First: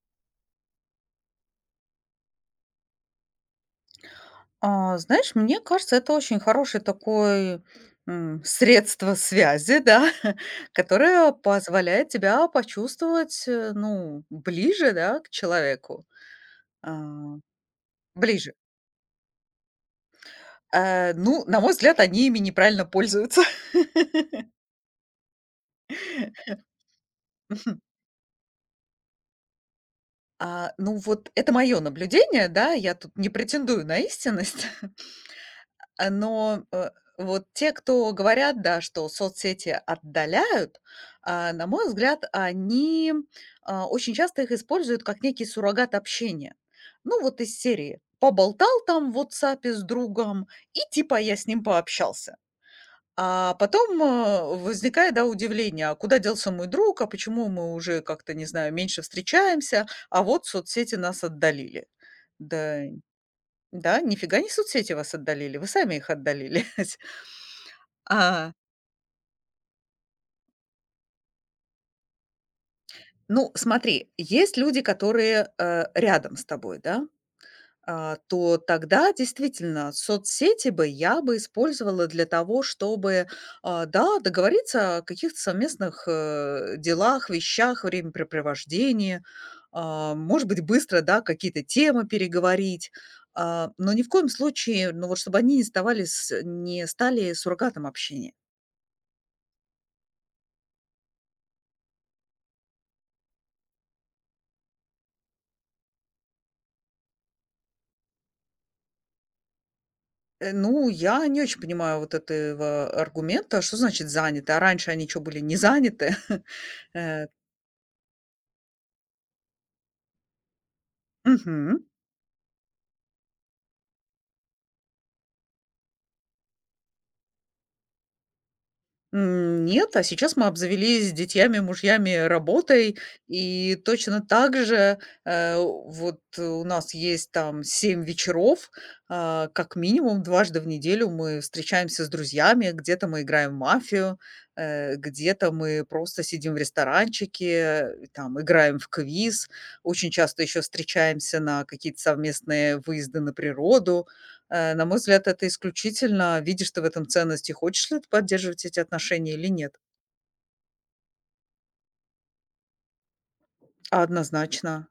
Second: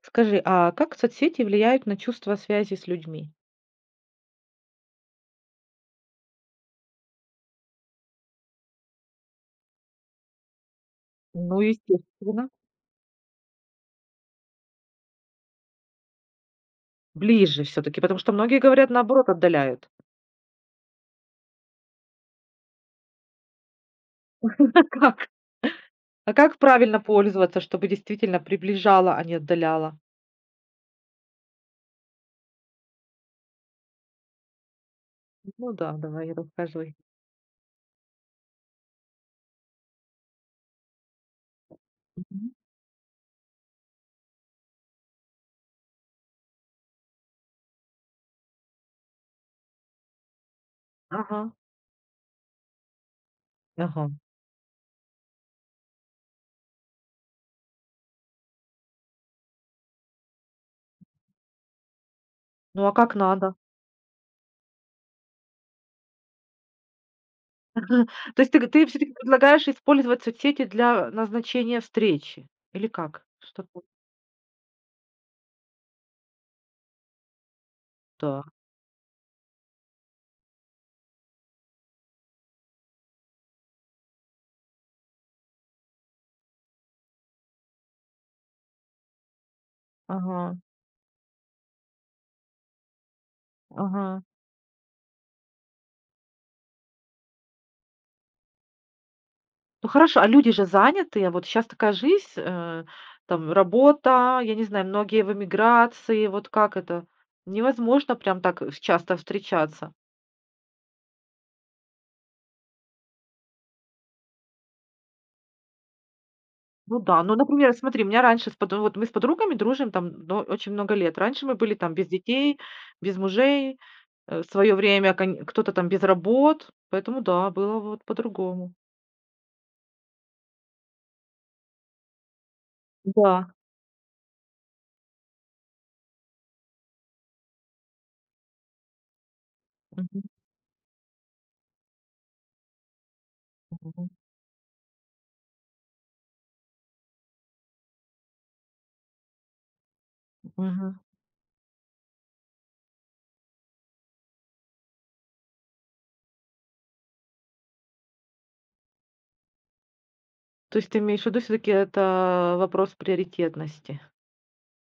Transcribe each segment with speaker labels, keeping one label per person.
Speaker 1: Скажи, а как соцсети влияют на чувство связи с людьми?
Speaker 2: А, знаешь, мне кажется, это очень хорошее такое, средство связи, да, которое
Speaker 1: Ну,
Speaker 2: позволяет тебя
Speaker 1: естественно.
Speaker 2: почувствовать, ближе, да, к человеку. А,
Speaker 1: Ближе все-таки, потому что
Speaker 2: ближе.
Speaker 1: многие говорят, наоборот, отдаляют.
Speaker 2: На мой взгляд, они ими неправильно пользуются.
Speaker 1: Как? А как правильно пользоваться, чтобы действительно приближало, а не отдаляло?
Speaker 2: Вот это мое наблюдение, да, я тут не претендую на истинность.
Speaker 1: Ну да,
Speaker 2: Э,
Speaker 1: давай,
Speaker 2: но, э,
Speaker 1: рассказывай.
Speaker 2: вот те, кто говорят, да, что соцсети отдаляют, на мой взгляд,
Speaker 1: Мгм.
Speaker 2: они очень часто их используют как некий суррогат общения. Ну, вот из серии: поболтал там в WhatsApp с другом, и типа я с
Speaker 1: Ага.
Speaker 2: ним пообщался. А потом,
Speaker 1: Ага.
Speaker 2: возникает, да, удивление: а куда делся мой друг, а почему мы уже как-то, не знаю, меньше встречаемся, а вот соцсети нас отдалили. Да,
Speaker 1: Ну а как надо?
Speaker 2: да, нифига не соцсети вас отдалили, вы сами их отдалили.
Speaker 1: То есть
Speaker 2: А,
Speaker 1: ты все-таки предлагаешь использовать соцсети для назначения встречи? Или как?
Speaker 2: ну,
Speaker 1: Что-то.
Speaker 2: смотри, есть люди, которые, рядом с тобой, да,
Speaker 1: Да.
Speaker 2: то тогда действительно соцсети бы я бы использовала для того, чтобы, договориться о каких-то совместных, делах, вещах, времяпрепровождении,
Speaker 1: Ага,
Speaker 2: может быть, быстро, да, какие-то темы переговорить, но ни в
Speaker 1: ага.
Speaker 2: коем случае, ну, вот чтобы они не стали суррогатом общения.
Speaker 1: Ну хорошо, а люди же заняты. Вот сейчас такая жизнь, там работа, я не знаю, многие в эмиграции. Вот как это? Невозможно прям так, часто встречаться.
Speaker 2: Я не очень понимаю вот этого аргумента. Что значит заняты? А раньше они что были, не заняты?
Speaker 1: Ну да,
Speaker 2: Э,
Speaker 1: ну, например, смотри, у меня раньше с подруг вот мы с подругами дружим там, ну, очень много лет. Раньше мы были
Speaker 2: мгм.
Speaker 1: там без детей, без мужей, в своё время кань кто-то там без работ, поэтому да, было вот по-другому.
Speaker 2: Нет, а сейчас мы обзавелись детьями, мужьями, работой.
Speaker 1: Да.
Speaker 2: И точно так же, у нас есть там 7 вечеров, как
Speaker 1: Мгм.
Speaker 2: минимум дважды в неделю мы встречаемся с друзьями, где-то мы играем в
Speaker 1: Мгм.
Speaker 2: мафию, где-то мы просто сидим в ресторанчике, там играем в квиз, очень часто еще
Speaker 1: Мгм.
Speaker 2: встречаемся на какие-то совместные выезды на природу. На мой взгляд, это исключительно, видишь ты в этом ценности хочешь ли ты поддерживать эти отношения или нет.
Speaker 1: То есть ты имеешь в виду всё-таки это вопрос приоритетности?
Speaker 2: Однозначно.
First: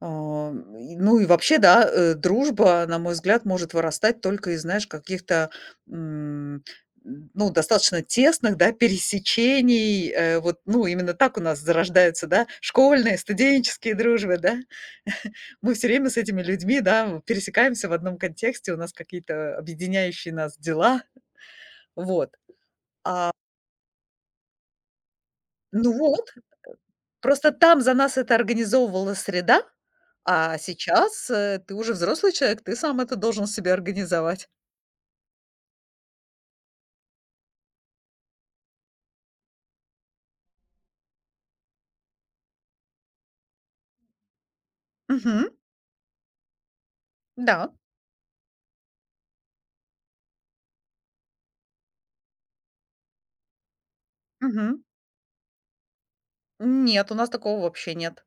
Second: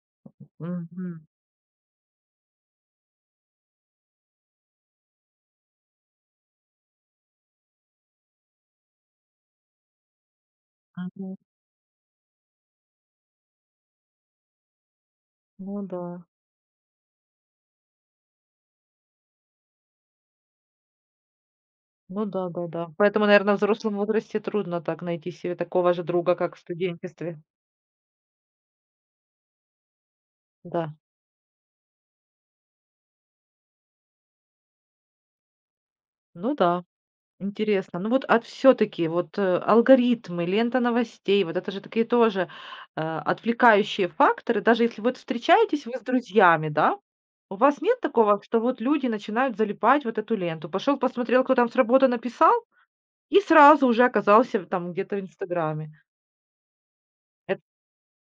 Speaker 2: А, и ну
Speaker 1: Мгм.
Speaker 2: и вообще, да, дружба, на мой взгляд, может вырастать только из, знаешь, каких-то, м, ну, достаточно тесных, да, пересечений. Именно
Speaker 1: Мгм.
Speaker 2: так у нас зарождаются, да, школьные, студенческие дружбы, да. Мы
Speaker 1: Ну
Speaker 2: все
Speaker 1: да.
Speaker 2: время с этими людьми, да, пересекаемся в одном контексте, у нас какие-то объединяющие нас дела.
Speaker 1: Ну
Speaker 2: Вот.
Speaker 1: да, да-да. Поэтому, наверное, в взрослом возрасте трудно так найти себе такого
Speaker 2: Ну
Speaker 1: же
Speaker 2: вот.
Speaker 1: друга, как в студенчестве.
Speaker 2: Просто там за нас это организовывала среда, а
Speaker 1: Да.
Speaker 2: сейчас, ты уже взрослый человек, ты сам это должен себе организовать.
Speaker 1: Ну да, интересно. Ну вот, а все таки вот, алгоритмы, лента новостей, вот это же такие тоже, отвлекающие факторы. Даже если вот
Speaker 2: Мгм.
Speaker 1: встречаетесь вы с друзьями, да, у
Speaker 2: Да.
Speaker 1: вас нет такого, что вот люди начинают залипать вот эту ленту? Пошел посмотрел, кто там с работы написал, и сразу уже оказался
Speaker 2: Мгм.
Speaker 1: там где-то в "Инстаграме".
Speaker 2: Нет, у нас такого вообще нет.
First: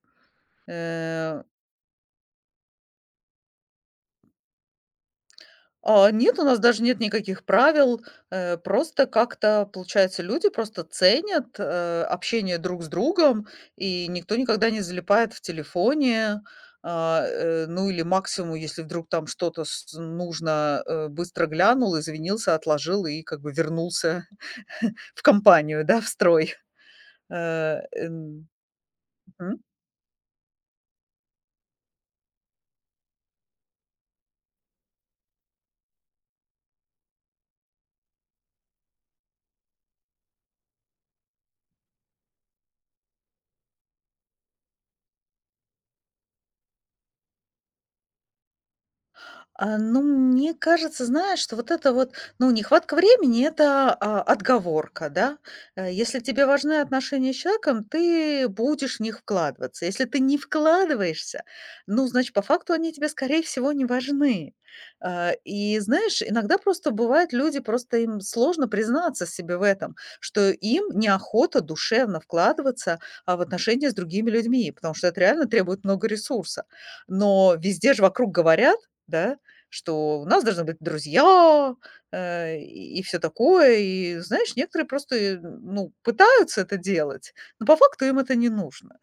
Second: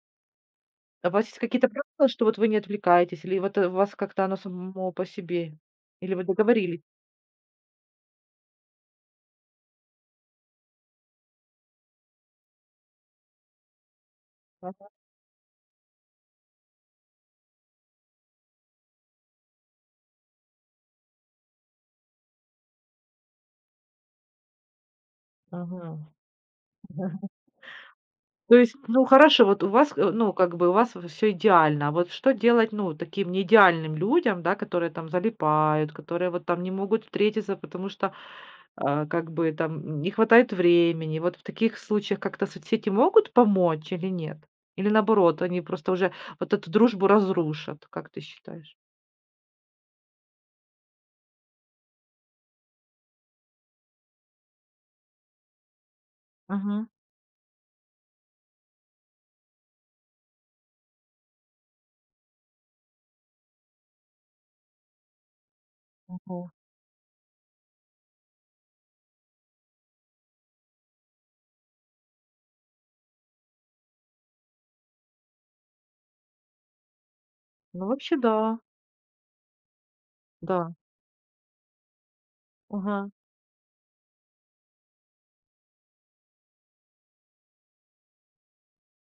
Speaker 1: А у вас есть
Speaker 2: Э.
Speaker 1: какие-то правила, что вот вы не отвлекаетесь, или вот, у вас как-то оно само по себе?
Speaker 2: А,
Speaker 1: Или вы
Speaker 2: нет, у нас
Speaker 1: договорились?
Speaker 2: даже нет никаких правил. Просто как-то, получается, люди просто ценят, общение друг с другом, и никто никогда не
Speaker 1: Ага,
Speaker 2: залипает в телефоне. Или максимум, если вдруг там что-то с нужно, быстро глянул, извинился, отложил и как бы вернулся в
Speaker 1: ага.
Speaker 2: компанию, да, в строй. Э, эм,
Speaker 1: То есть, ну, хорошо,
Speaker 2: мгм.
Speaker 1: вот у вас, ну, как бы у вас все идеально. А вот что делать, ну, таким неидеальным людям, да, которые там залипают, которые вот там не могут встретиться, потому что, а, как бы там не хватает времени? Вот в таких случаях как-то соцсети могут помочь или нет? Или наоборот, они просто уже вот эту дружбу разрушат, как ты считаешь?
Speaker 2: Мне кажется, знаешь, что вот это, ну, нехватка времени — это, отговорка, да. Если тебе важны
Speaker 1: Мгм,
Speaker 2: отношения с человеком, ты будешь в них вкладываться. Если ты не вкладываешься, ну, значит, по факту они тебе, скорее всего, не важны. И знаешь,
Speaker 1: мгм.
Speaker 2: иногда просто бывает, люди просто им сложно признаться себе в этом, что им неохота душевно вкладываться, в отношения с другими людьми, потому что это реально требует много ресурса. Но
Speaker 1: Ну,
Speaker 2: везде же
Speaker 1: вообще
Speaker 2: вокруг
Speaker 1: да.
Speaker 2: говорят, да, что у нас должны
Speaker 1: Да,
Speaker 2: быть друзья, и
Speaker 1: ага.
Speaker 2: все такое. И знаешь, некоторые просто, ну, пытаются это делать, но по факту им это не нужно.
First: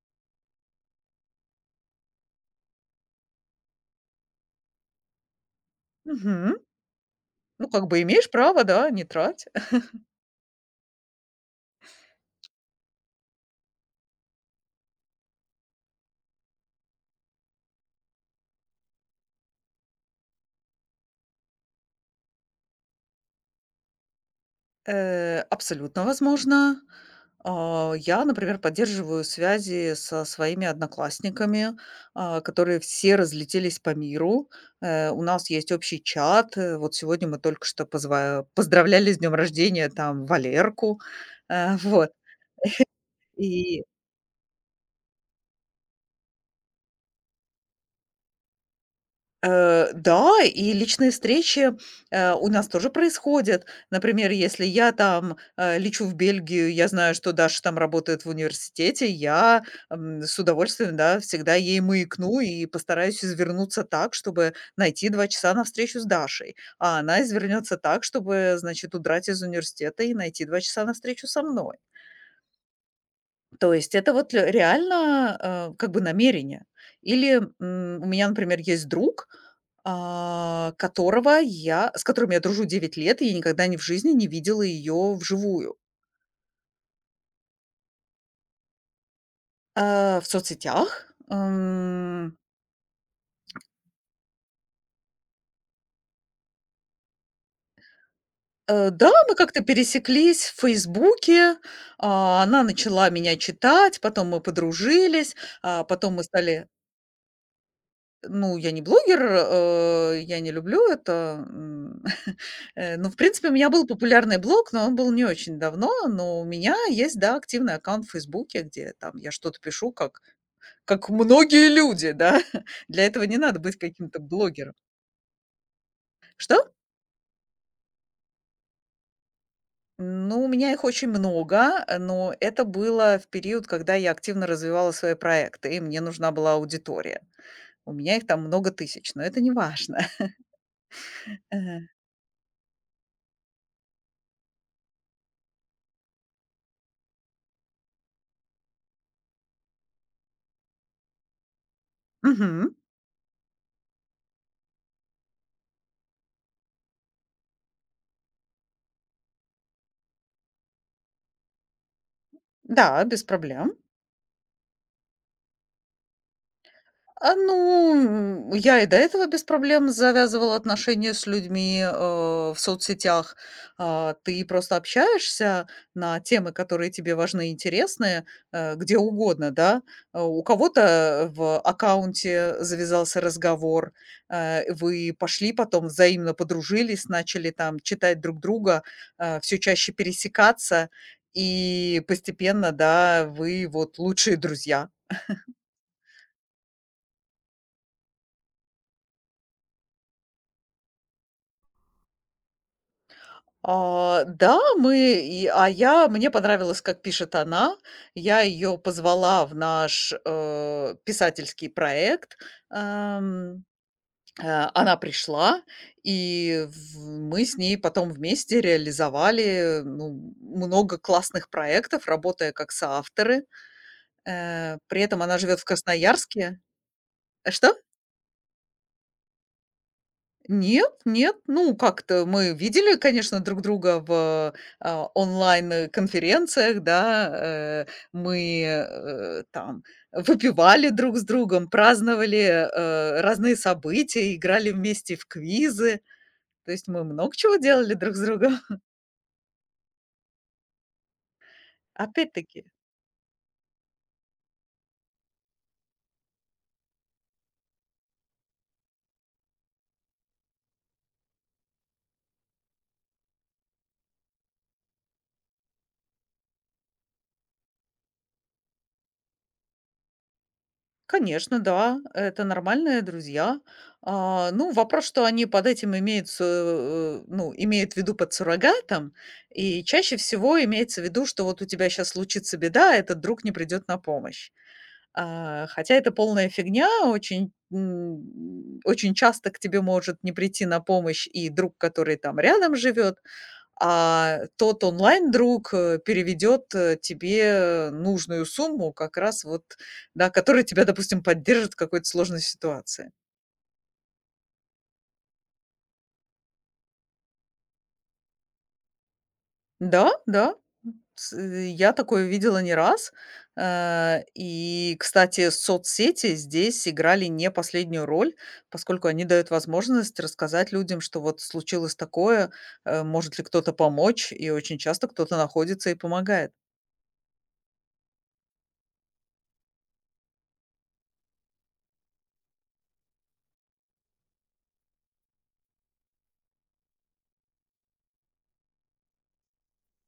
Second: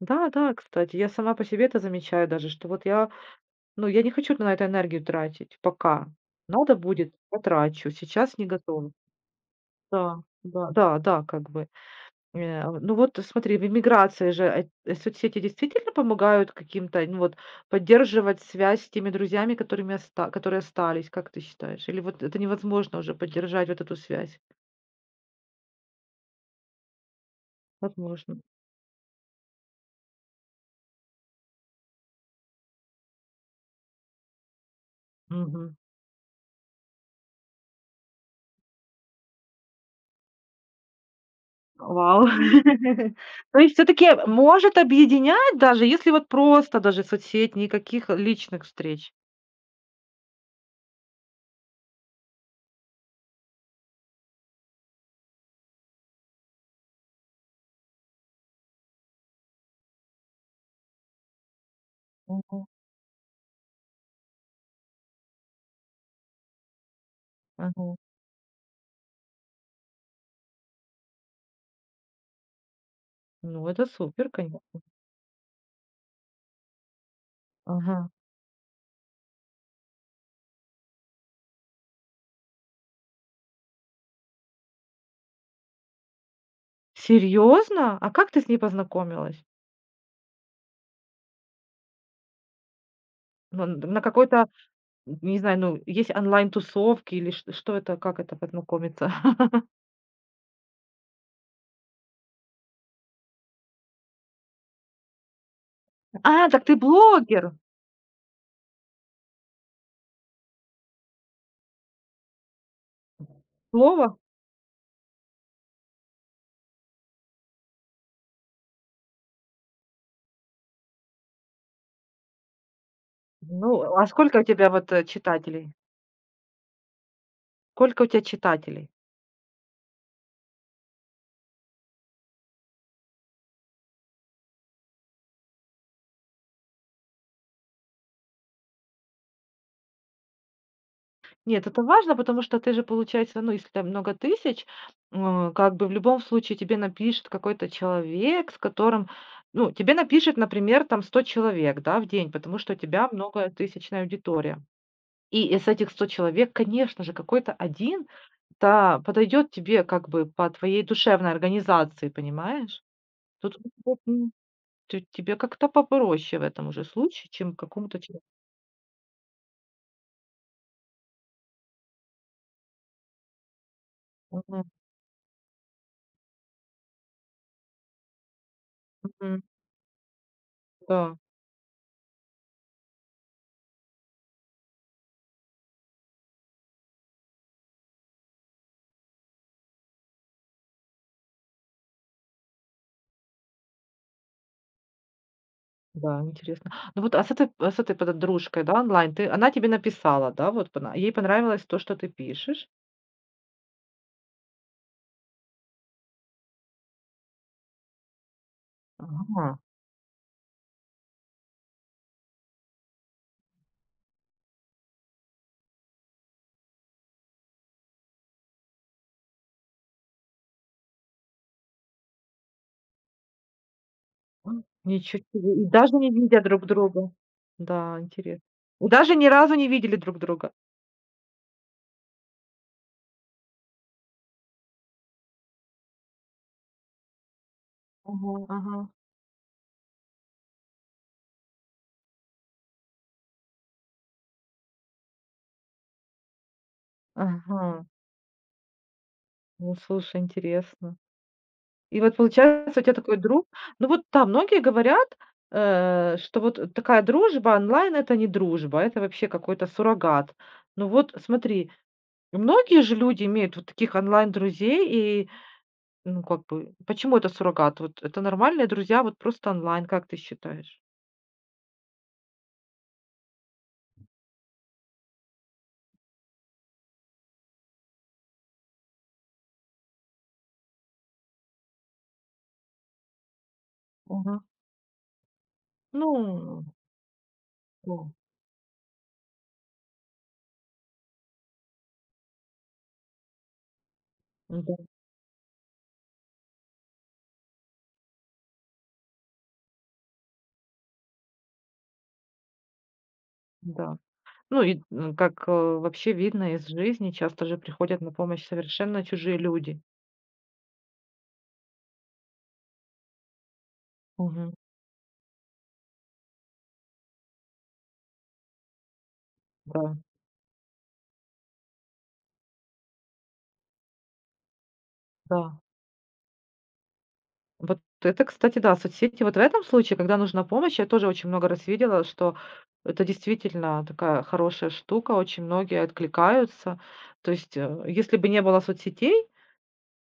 Speaker 1: Да, да, кстати, я сама по себе это замечаю даже, что вот я, ну, я не хочу на это энергию тратить пока.
Speaker 2: Мгм.
Speaker 1: Надо будет,
Speaker 2: Ну, как
Speaker 1: потрачу.
Speaker 2: бы имеешь
Speaker 1: Сейчас не
Speaker 2: право,
Speaker 1: готова.
Speaker 2: да, не трать.
Speaker 1: Да, да, да, да, как бы. Ну вот смотри, в эмиграции же соцсети действительно помогают каким-то, ну вот, поддерживать связь с теми друзьями, которыми оста- которые остались, как ты считаешь? Или вот это невозможно уже поддержать вот эту связь?
Speaker 2: Абсолютно возможно. Я,
Speaker 1: Возможно.
Speaker 2: например, поддерживаю связи со своими одноклассниками, которые все разлетелись по миру. У нас есть общий чат. Вот сегодня мы только что позва поздравляли с днем рождения, там, Валерку. Э, вот.
Speaker 1: Вау. То есть
Speaker 2: И,
Speaker 1: все таки может объединять, даже если вот просто даже соцсеть, никаких личных встреч?
Speaker 2: э, да, и личные встречи, у нас тоже происходят. Например, если я там, лечу в Бельгию, я знаю, что Даша там работает в университете, я с удовольствием, да, всегда ей маякну
Speaker 1: Мгм,
Speaker 2: и постараюсь извернуться так, чтобы найти 2 часа на встречу с Дашей. А она извернется
Speaker 1: мгм.
Speaker 2: так, чтобы, значит, удрать из университета и найти 2 часа на встречу со мной.
Speaker 1: Ну,
Speaker 2: То
Speaker 1: это
Speaker 2: есть это
Speaker 1: супер,
Speaker 2: вот ле
Speaker 1: конечно.
Speaker 2: реально, как бы намерение. Или, у
Speaker 1: Ага.
Speaker 2: меня, например, есть друг, а, которого я с которым я дружу 9 лет, и я никогда ни в жизни не видела ее вживую.
Speaker 1: Серьезно? А как ты с ней познакомилась?
Speaker 2: В соцсетях,
Speaker 1: Ну, н на какой-то, не знаю, ну, есть онлайн-тусовки или чт что это, как это
Speaker 2: да,
Speaker 1: познакомиться?
Speaker 2: мы как-то пересеклись в "Фейсбуке", она начала меня читать, потом мы подружились, а, потом мы
Speaker 1: А, так
Speaker 2: стали
Speaker 1: ты блогер!
Speaker 2: ну, я не блогер, я не люблю это, Э, ну, в принципе, у меня был
Speaker 1: Слово?
Speaker 2: популярный блог, но он был не очень давно. Но у меня есть, да, активный аккаунт в "Фейсбуке", где там я что-то пишу, как многие люди, да. Для этого не надо быть
Speaker 1: Ну, а
Speaker 2: каким-то
Speaker 1: сколько у тебя
Speaker 2: блогером.
Speaker 1: вот, читателей?
Speaker 2: Что?
Speaker 1: Сколько у тебя читателей?
Speaker 2: Ну, у меня их очень много, но это было в период, когда я активно развивала свои проекты, и мне нужна была аудитория. У меня их там много тысяч, но это неважно.
Speaker 1: Нет,
Speaker 2: Э.
Speaker 1: это важно, потому что ты же, получается, ну, если там много тысяч, как бы в любом случае тебе напишет какой-то человек, с которым, ну, тебе напишет, например, там 100 человек, да, в день, потому что
Speaker 2: Мгм.
Speaker 1: у тебя многотысячная аудитория. И из этих 100 человек, конечно же, какой-то один, да, подойдет тебе как бы по твоей душевной организации, понимаешь?
Speaker 2: Да, без
Speaker 1: Тут
Speaker 2: проблем.
Speaker 1: вот, ты тебе как-то попроще в этом уже случае,
Speaker 2: А,
Speaker 1: чем какому-то человеку.
Speaker 2: ну, я и до этого без проблем завязывала отношения с людьми, в соцсетях. Ты
Speaker 1: Мгм.
Speaker 2: просто общаешься на темы, которые тебе важны и интересны, где
Speaker 1: Мгм.
Speaker 2: угодно, да. У
Speaker 1: Да.
Speaker 2: кого-то в аккаунте завязался разговор, вы пошли потом, взаимно подружились, начали там читать друг друга, все чаще пересекаться, и постепенно, да, вы вот лучшие друзья.
Speaker 1: Да, интересно. Ну вот, а с этой подружкой, да, онлайн, ты она тебе написала, да, вот пона ей понравилось то, что ты пишешь?
Speaker 2: А, да, мы и а я мне понравилось, как пишет она. Я ее позвала
Speaker 1: Ага,
Speaker 2: в наш, писательский проект. Эм, э, она пришла, и в мы с ней потом вместе реализовали, ну, много классных проектов, работая как соавторы.
Speaker 1: М,
Speaker 2: При
Speaker 1: ничего
Speaker 2: этом она живет
Speaker 1: себе.
Speaker 2: в
Speaker 1: И даже не видя
Speaker 2: Красноярске.
Speaker 1: друг друга.
Speaker 2: Что?
Speaker 1: Да, интересно. И даже ни разу не видели друг друга?
Speaker 2: Нет, нет. Ну, как-то мы видели, конечно, друг друга в, онлайн, конференциях, да,
Speaker 1: Ага,
Speaker 2: мы,
Speaker 1: ага,
Speaker 2: э, там выпивали друг с другом, праздновали, разные события, играли вместе в квизы. То есть мы много чего
Speaker 1: ага.
Speaker 2: делали друг с другом.
Speaker 1: Ну, слушай, интересно. И вот
Speaker 2: Опять-таки.
Speaker 1: получается, у тебя такой друг. Ну вот, да, многие говорят, что вот такая дружба онлайн — это не дружба, это вообще какой-то суррогат. Ну вот смотри, и многие же люди имеют вот таких онлайн-друзей и, ну, как бы, почему это суррогат? Вот это нормальные друзья, вот просто онлайн, как ты считаешь?
Speaker 2: Конечно, да, это нормальные друзья. Вопрос, что они под этим имеют, имеют в виду под суррогатом, и чаще всего имеется в виду, что вот у тебя сейчас случится беда, а этот друг не придет на
Speaker 1: Мгм.
Speaker 2: помощь. Хотя
Speaker 1: Ну,
Speaker 2: это полная фигня, очень,
Speaker 1: да,
Speaker 2: очень часто к тебе может не прийти на помощь и друг, который там рядом живет, а
Speaker 1: да,
Speaker 2: тот онлайн-друг, переведет, тебе нужную сумму как раз вот, да, которая тебя, допустим, поддержит в какой-то сложной ситуации.
Speaker 1: да. Ну и, как, вообще видно из жизни, часто же приходят на помощь совершенно чужие люди.
Speaker 2: Да, да, я такое видела не раз. Э,
Speaker 1: Мгм.
Speaker 2: и, кстати, соцсети здесь играли не последнюю роль, поскольку они дают
Speaker 1: Да,
Speaker 2: возможность рассказать людям, что вот случилось такое, может ли кто-то помочь, и очень часто кто-то
Speaker 1: да.
Speaker 2: находится и помогает.
Speaker 1: Вот это, кстати, да, соцсети. Вот в этом случае, когда нужна помощь, я тоже очень много раз видела, что это действительно такая хорошая штука, очень многие откликаются. То есть, если бы не было соцсетей,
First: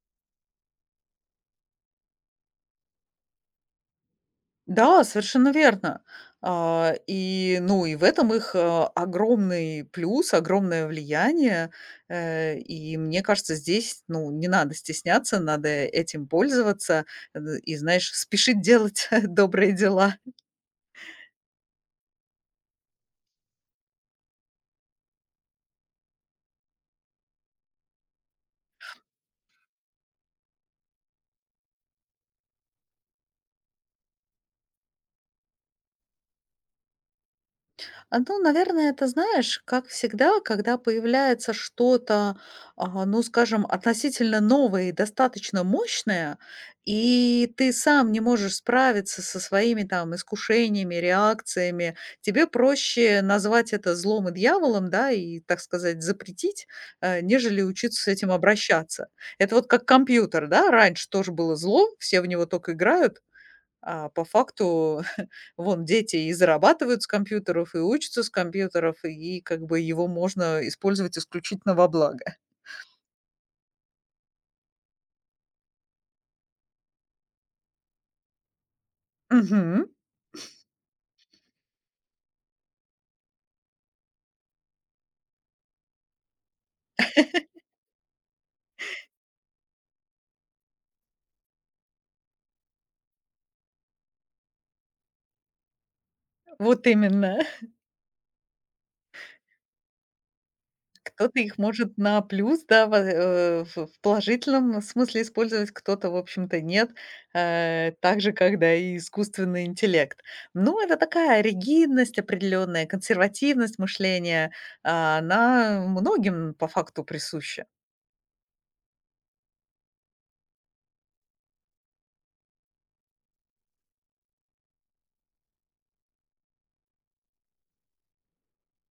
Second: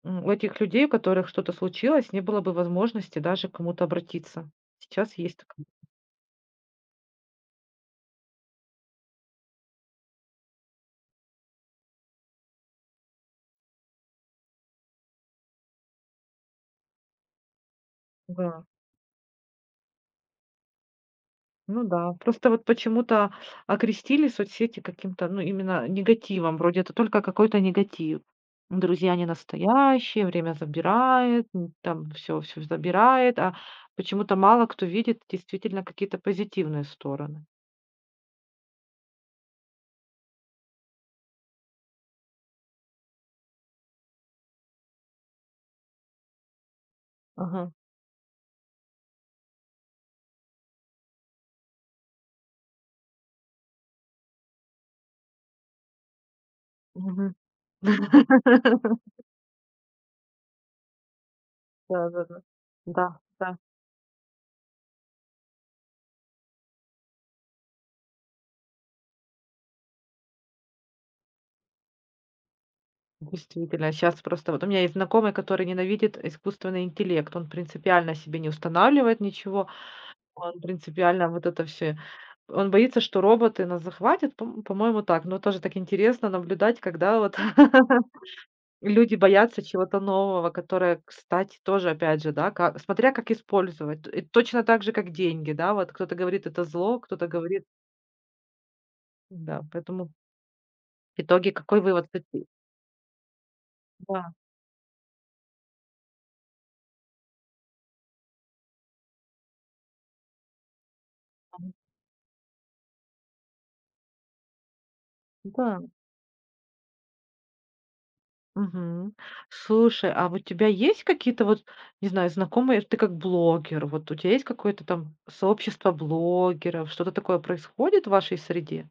Speaker 1: у этих людей, у которых что-то случилось, не было бы возможности даже к кому-то обратиться.
Speaker 2: Да,
Speaker 1: Сейчас есть
Speaker 2: совершенно
Speaker 1: такая.
Speaker 2: верно. Ну, и в этом их, огромный плюс, огромное влияние. И мне кажется, здесь, ну, не надо стесняться, надо этим пользоваться, знаешь, спешить
Speaker 1: Да.
Speaker 2: делать добрые дела.
Speaker 1: Ну да, просто вот почему-то окрестили соцсети каким-то, ну, именно негативом, вроде это только какой-то негатив. Друзья не настоящие, время забирает, там все забирает, а почему-то мало кто видит действительно какие-то позитивные стороны.
Speaker 2: Наверное, это, знаешь, как всегда, когда появляется что-то, ну, скажем, относительно новое и достаточно мощное, и
Speaker 1: Ага.
Speaker 2: ты сам не можешь справиться со своими там искушениями, реакциями, тебе проще назвать это злом и дьяволом, да, и, так сказать, запретить,
Speaker 1: Мгм.
Speaker 2: нежели учиться с этим обращаться. Это вот как компьютер, да, раньше тоже было зло,
Speaker 1: Да, да,
Speaker 2: все в
Speaker 1: да.
Speaker 2: него только
Speaker 1: Да,
Speaker 2: играют,
Speaker 1: да.
Speaker 2: а по факту вон дети и зарабатывают с компьютеров, и учатся с компьютеров, и как бы его можно использовать исключительно во благо.
Speaker 1: Действительно, сейчас просто вот у меня есть знакомый, который ненавидит искусственный интеллект. Он принципиально себе не устанавливает ничего.
Speaker 2: Мгм.
Speaker 1: Он принципиально вот это все. Он боится, что роботы нас захватят, пом по-моему, так. Но тоже так интересно наблюдать, когда вот люди боятся чего-то нового, которое, кстати, тоже, опять же, да, ка смотря как использовать. И точно так же, как деньги, да, вот кто-то говорит, это
Speaker 2: Вот
Speaker 1: зло, кто-то
Speaker 2: именно.
Speaker 1: говорит да, поэтому в
Speaker 2: Кто-то
Speaker 1: итоге
Speaker 2: их
Speaker 1: какой
Speaker 2: может
Speaker 1: вывод?
Speaker 2: на
Speaker 1: Ты
Speaker 2: плюс, да, во э, в
Speaker 1: да,
Speaker 2: положительном смысле использовать, кто-то, в общем-то, нет. Так же, когда и искусственный интеллект. Но это такая ригидность определенная, консервативность мышления,
Speaker 1: да.
Speaker 2: она многим по факту присуща.
Speaker 1: Мгм. Слушай, а вот у тебя есть какие-то вот, не знаю, знакомые, ты как блогер, вот у тебя есть какое-то там сообщество блогеров, что-то такое происходит в вашей среде?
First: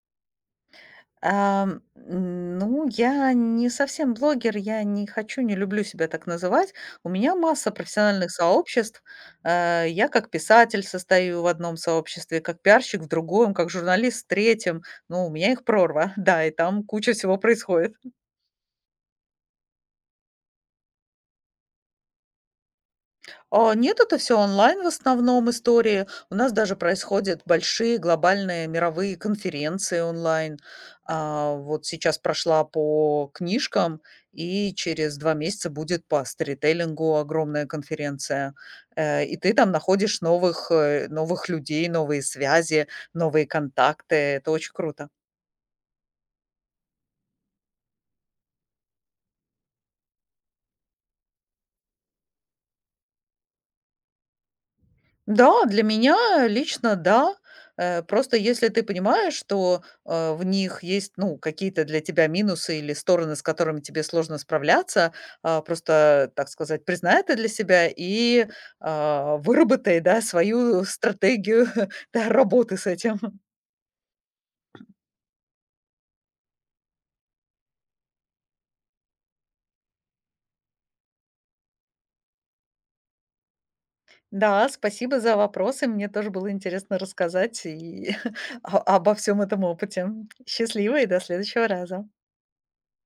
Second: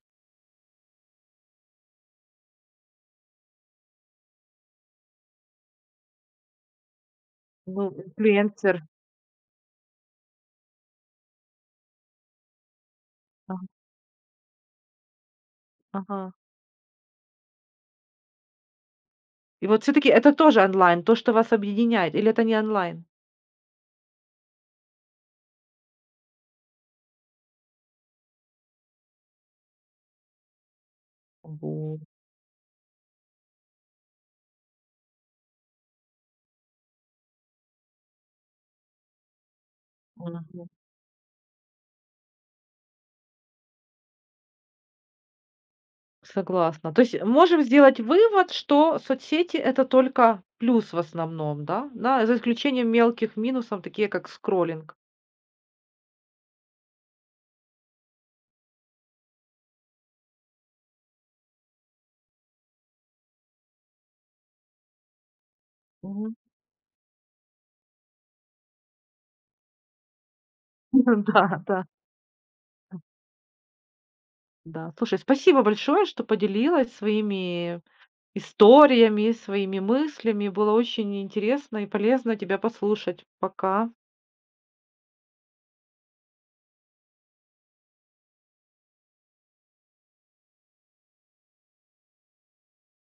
Speaker 2: Я не совсем блогер, я не хочу, не люблю себя так называть. У меня масса
Speaker 1: Ну,
Speaker 2: профессиональных
Speaker 1: инфлюенсер.
Speaker 2: сообществ. Я как писатель состою в одном сообществе, как пиарщик в
Speaker 1: А,
Speaker 2: другом, как журналист в третьем. Ну, у меня их прорва,
Speaker 1: ага.
Speaker 2: да, и там куча всего происходит.
Speaker 1: И вот все-таки это тоже онлайн, то, что вас объединяет, или это не онлайн?
Speaker 2: Нет, это все онлайн в основном истории. У нас даже происходят большие глобальные мировые конференции онлайн. Вот
Speaker 1: Вот.
Speaker 2: сейчас прошла по книжкам, и через 2 месяца будет по сторителлингу огромная конференция. И ты там находишь
Speaker 1: Мгм.
Speaker 2: новых, новых людей, новые связи, новые контакты. Это очень круто.
Speaker 1: Согласна. То есть можем сделать вывод, что соцсети это только плюс в основном, да? Да, за исключением мелких минусов, такие как скроллинг.
Speaker 2: Да, для меня лично да. Просто если ты понимаешь, что, в них есть, ну, какие-то для тебя минусы или стороны, с которыми тебе сложно справляться, просто,
Speaker 1: Мгм.
Speaker 2: так сказать, признай это для себя и, выработай, да, свою
Speaker 1: Да,
Speaker 2: стратегию,
Speaker 1: да.
Speaker 2: да, работы с этим.
Speaker 1: Да, слушай, спасибо большое, что поделилась своими историями, своими мыслями. Было очень интересно и полезно тебя послушать. Пока.
Speaker 2: Да, спасибо за вопросы. Мне тоже было интересно рассказать и о обо всем этом опыте. Счастливо и до следующего раза.